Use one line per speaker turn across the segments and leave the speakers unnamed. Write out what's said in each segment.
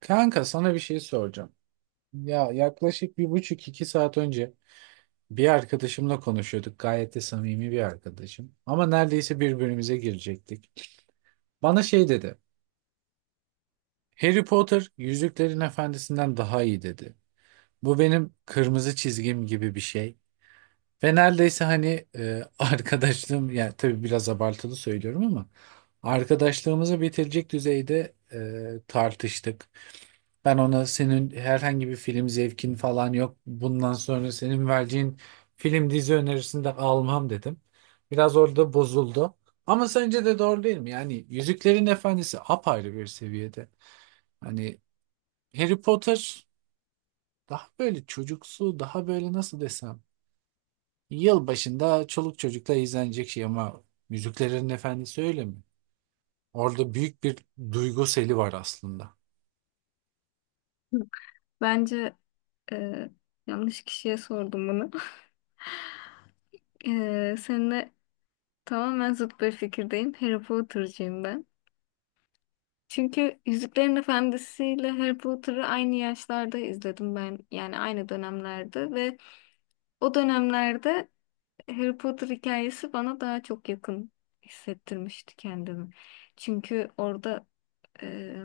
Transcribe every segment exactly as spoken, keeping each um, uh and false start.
Kanka sana bir şey soracağım. Ya yaklaşık bir buçuk iki saat önce bir arkadaşımla konuşuyorduk. Gayet de samimi bir arkadaşım. Ama neredeyse birbirimize girecektik. Bana şey dedi. Harry Potter Yüzüklerin Efendisi'nden daha iyi dedi. Bu benim kırmızı çizgim gibi bir şey. Ve neredeyse hani e, arkadaşlığım yani tabii biraz abartılı söylüyorum ama arkadaşlığımızı bitirecek düzeyde e, tartıştık. Ben ona senin herhangi bir film zevkin falan yok. Bundan sonra senin vereceğin film dizi önerisini de almam dedim. Biraz orada bozuldu. Ama sence de doğru değil mi? Yani Yüzüklerin Efendisi apayrı bir seviyede. Hani Harry Potter daha böyle çocuksu, daha böyle nasıl desem. Yılbaşında çoluk çocukla izlenecek şey ama Yüzüklerin Efendisi öyle mi? Orada büyük bir duygu seli var aslında.
Bence e, yanlış kişiye sordum bunu. E, seninle tamamen zıt bir fikirdeyim. Harry Potter'cıyım ben. Çünkü Yüzüklerin Efendisi ile Harry Potter'ı aynı yaşlarda izledim ben. Yani aynı dönemlerde ve o dönemlerde Harry Potter hikayesi bana daha çok yakın hissettirmişti kendimi. Çünkü orada e,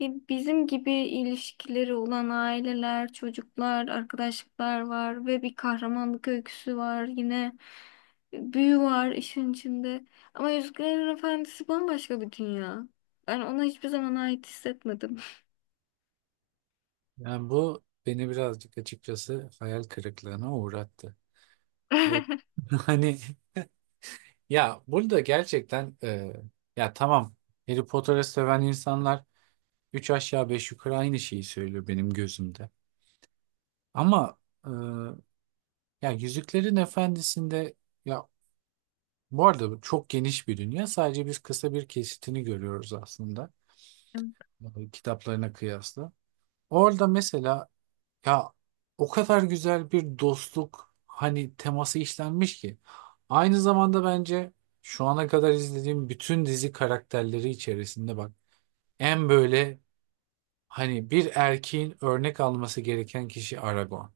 Bi- bizim gibi ilişkileri olan aileler, çocuklar, arkadaşlıklar var ve bir kahramanlık öyküsü var. Yine e, büyü var işin içinde. Ama Yüzüklerin Efendisi bambaşka bir dünya. Ben ona hiçbir zaman ait hissetmedim.
Yani bu beni birazcık açıkçası hayal kırıklığına uğrattı. Bu, hani ya burada gerçekten e, ya tamam Harry Potter'ı seven insanlar üç aşağı beş yukarı aynı şeyi söylüyor benim gözümde. Ama e, ya Yüzüklerin Efendisi'nde ya bu arada bu çok geniş bir dünya. Sadece biz kısa bir kesitini görüyoruz aslında e, kitaplarına kıyasla. Orada mesela ya o kadar güzel bir dostluk hani teması işlenmiş ki. Aynı zamanda bence şu ana kadar izlediğim bütün dizi karakterleri içerisinde bak en böyle hani bir erkeğin örnek alması gereken kişi Aragorn.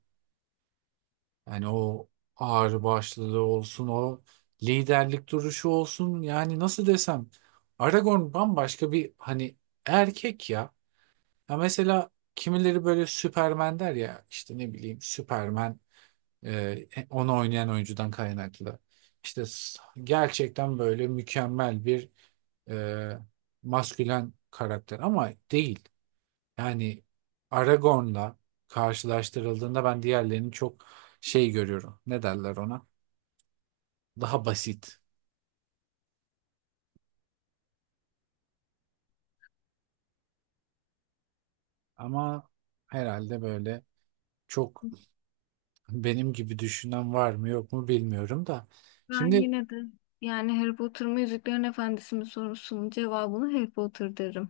Yani o ağırbaşlılığı olsun, o liderlik duruşu olsun yani nasıl desem Aragorn bambaşka bir hani erkek ya. Ya mesela kimileri böyle Süpermen der ya işte ne bileyim Süpermen. Ee, onu oynayan oyuncudan kaynaklı. İşte s- gerçekten böyle mükemmel bir e, maskülen karakter ama değil. Yani Aragorn'la karşılaştırıldığında ben diğerlerini çok şey görüyorum. Ne derler ona? Daha basit. Ama herhalde böyle çok benim gibi düşünen var mı yok mu bilmiyorum da.
Ben
Şimdi
yine de yani Harry Potter mı Yüzüklerin Efendisi mi sorusunun cevabını Harry Potter derim.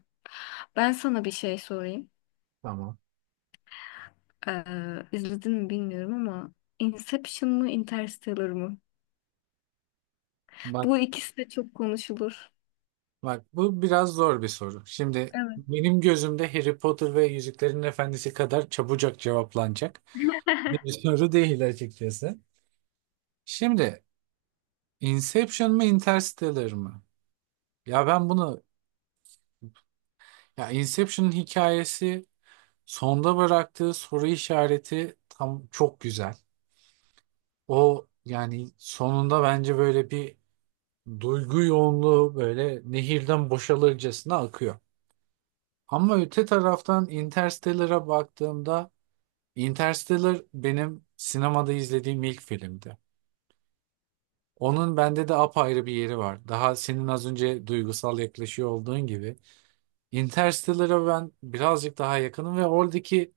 Ben sana bir şey sorayım.
tamam.
Ee, izledin mi bilmiyorum ama Inception mı Interstellar mı?
Bak
Bu ikisi de çok konuşulur.
Bak bu biraz zor bir soru. Şimdi
Evet.
benim gözümde Harry Potter ve Yüzüklerin Efendisi kadar çabucak cevaplanacak bir soru değil açıkçası. Şimdi Inception mı Interstellar mı? Ya ben bunu ya Inception'ın hikayesi sonda bıraktığı soru işareti tam çok güzel. O yani sonunda bence böyle bir duygu yoğunluğu böyle nehirden boşalırcasına akıyor. Ama öte taraftan Interstellar'a baktığımda Interstellar benim sinemada izlediğim ilk filmdi. Onun bende de apayrı bir yeri var. Daha senin az önce duygusal yaklaşıyor olduğun gibi. Interstellar'a ben birazcık daha yakınım ve oradaki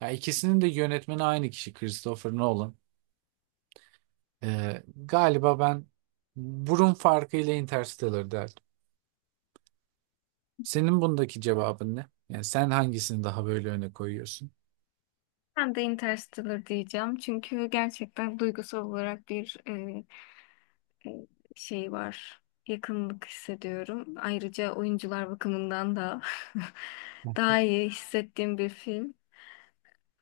ya ikisinin de yönetmeni aynı kişi Christopher Nolan. Ee, galiba ben burun farkıyla Interstellar derdim. Senin bundaki cevabın ne? Yani sen hangisini daha böyle öne koyuyorsun?
Ben de Interstellar diyeceğim. Çünkü gerçekten duygusal olarak bir e, e, şey var. Yakınlık hissediyorum. Ayrıca oyuncular bakımından da daha iyi hissettiğim bir film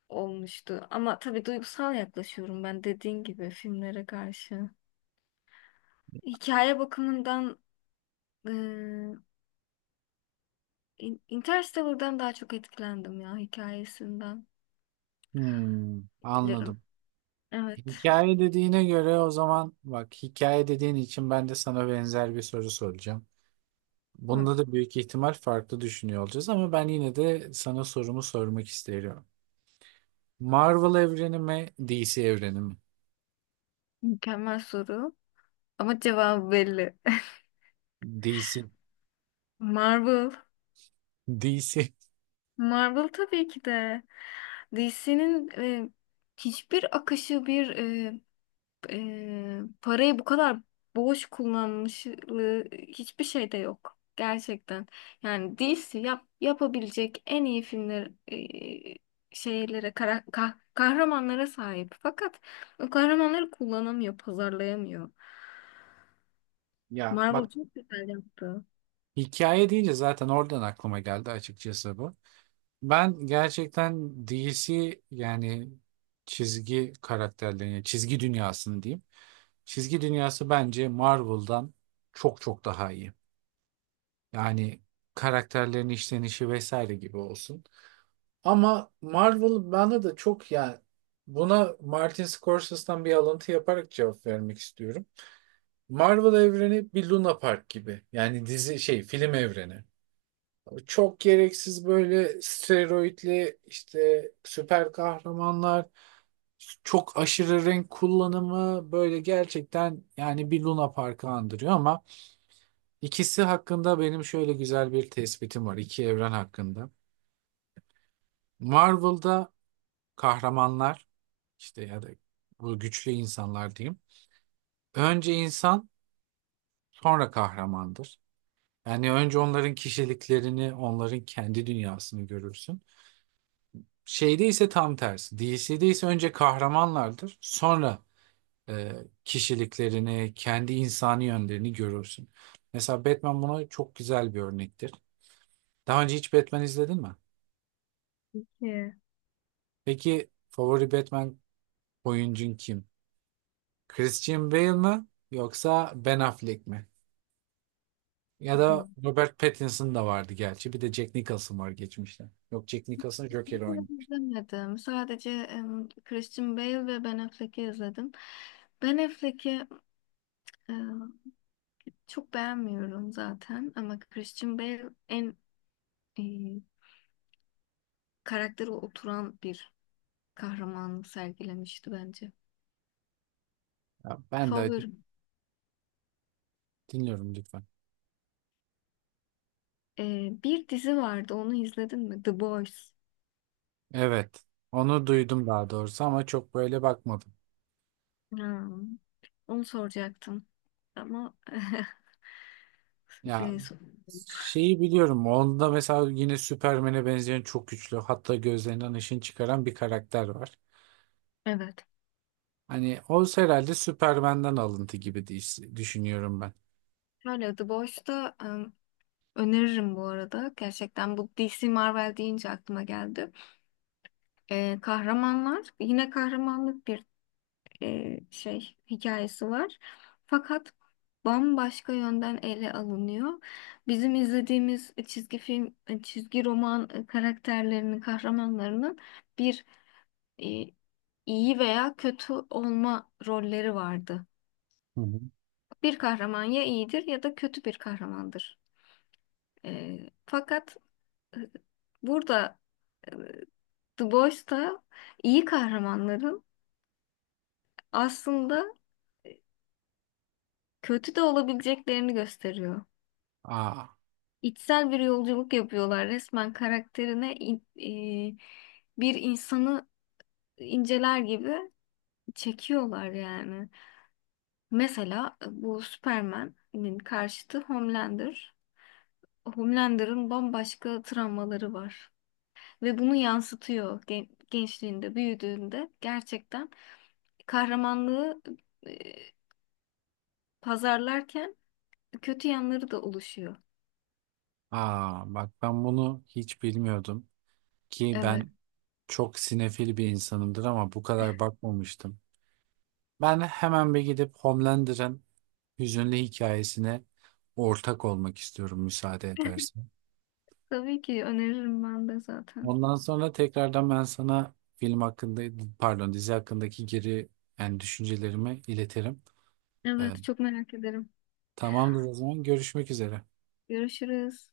olmuştu. Ama tabii duygusal yaklaşıyorum ben dediğin gibi filmlere karşı. Hikaye bakımından e, In- Interstellar'dan daha çok etkilendim ya hikayesinden
Hmm,
bilirim.
anladım.
Evet.
Hikaye dediğine göre o zaman bak hikaye dediğin için ben de sana benzer bir soru soracağım.
Hı.
Bunda da büyük ihtimal farklı düşünüyor olacağız ama ben yine de sana sorumu sormak isterim. Marvel evreni mi, D C evreni mi?
Mükemmel soru. Ama cevabı belli.
D C.
Marvel.
D C.
Marvel tabii ki de. D C'nin hiçbir akışı bir e, e, parayı bu kadar boş kullanmışlığı hiçbir şeyde yok. Gerçekten. Yani D C yap, yapabilecek en iyi filmler e, şeylere, kara- kah- kahramanlara sahip. Fakat o kahramanları kullanamıyor, pazarlayamıyor.
Ya
Marvel
bak
çok güzel yaptı.
hikaye deyince zaten oradan aklıma geldi açıkçası bu. Ben gerçekten D C, yani çizgi karakterlerini, çizgi dünyasını diyeyim. Çizgi dünyası bence Marvel'dan çok çok daha iyi. Yani karakterlerin işlenişi vesaire gibi olsun. Ama Marvel bana da çok yani buna Martin Scorsese'den bir alıntı yaparak cevap vermek istiyorum. Marvel evreni bir Luna Park gibi. Yani dizi şey film evreni. Çok gereksiz böyle steroidli işte süper kahramanlar, çok aşırı renk kullanımı böyle gerçekten yani bir Luna Park'ı andırıyor ama ikisi hakkında benim şöyle güzel bir tespitim var iki evren hakkında. Marvel'da kahramanlar işte ya da bu güçlü insanlar diyeyim. Önce insan sonra kahramandır. Yani önce onların kişiliklerini, onların kendi dünyasını görürsün. Şeyde ise tam tersi. D C'de ise önce kahramanlardır. Sonra e, kişiliklerini, kendi insani yönlerini görürsün. Mesela Batman buna çok güzel bir örnektir. Daha önce hiç Batman izledin mi?
Yeah.
Peki favori Batman oyuncun kim? Christian Bale mi yoksa Ben Affleck mi? Ya da Robert Pattinson da vardı gerçi. Bir de Jack Nicholson var geçmişte. Yok, Jack Nicholson Joker oynuyor.
İzlemedim. Sadece em, Christian Bale ve Ben Affleck'i izledim. Ben Affleck'i e, çok beğenmiyorum zaten ama Christian Bale en e, karakteri oturan bir kahramanı sergilemişti bence.
Ya ben de
Favorim.
dinliyorum lütfen.
E, bir dizi vardı onu izledin mi? The Boys.
Evet. Onu duydum daha doğrusu ama çok böyle bakmadım.
Ha, onu soracaktım. Ama
Ya
e, so-
şeyi biliyorum. Onda mesela yine Superman'e benzeyen çok güçlü. Hatta gözlerinden ışın çıkaran bir karakter var.
evet.
Hani o herhalde Superman'den alıntı gibi diş- düşünüyorum ben.
Şöyle The Boys'ta öneririm bu arada. Gerçekten bu D C Marvel deyince aklıma geldi. Ee, kahramanlar yine kahramanlık bir e, şey hikayesi var. Fakat bambaşka yönden ele alınıyor. Bizim izlediğimiz çizgi film, e, çizgi roman e, karakterlerinin, kahramanlarının bir e, iyi veya kötü olma rolleri vardı.
Hı hı.
Bir kahraman ya iyidir ya da kötü bir kahramandır. Ee, fakat e, burada The Boys'ta iyi kahramanların aslında kötü de olabileceklerini gösteriyor.
Aa,
İçsel bir yolculuk yapıyorlar resmen karakterine in- e, bir insanı inceler gibi çekiyorlar yani. Mesela bu Superman'in karşıtı Homelander. Homelander'ın bambaşka travmaları var ve bunu yansıtıyor gen- gençliğinde, büyüdüğünde gerçekten kahramanlığı e, pazarlarken kötü yanları da oluşuyor.
aa bak ben bunu hiç bilmiyordum ki
Evet.
ben çok sinefil bir insanımdır ama bu kadar bakmamıştım. Ben hemen bir gidip Homelander'ın hüzünlü hikayesine ortak olmak istiyorum müsaade edersen.
Tabii ki öneririm ben de zaten.
Ondan sonra tekrardan ben sana film hakkında, pardon dizi hakkındaki geri yani düşüncelerimi iletirim. Ee,
Evet, çok merak ederim.
Tamamdır o zaman, görüşmek üzere.
Görüşürüz.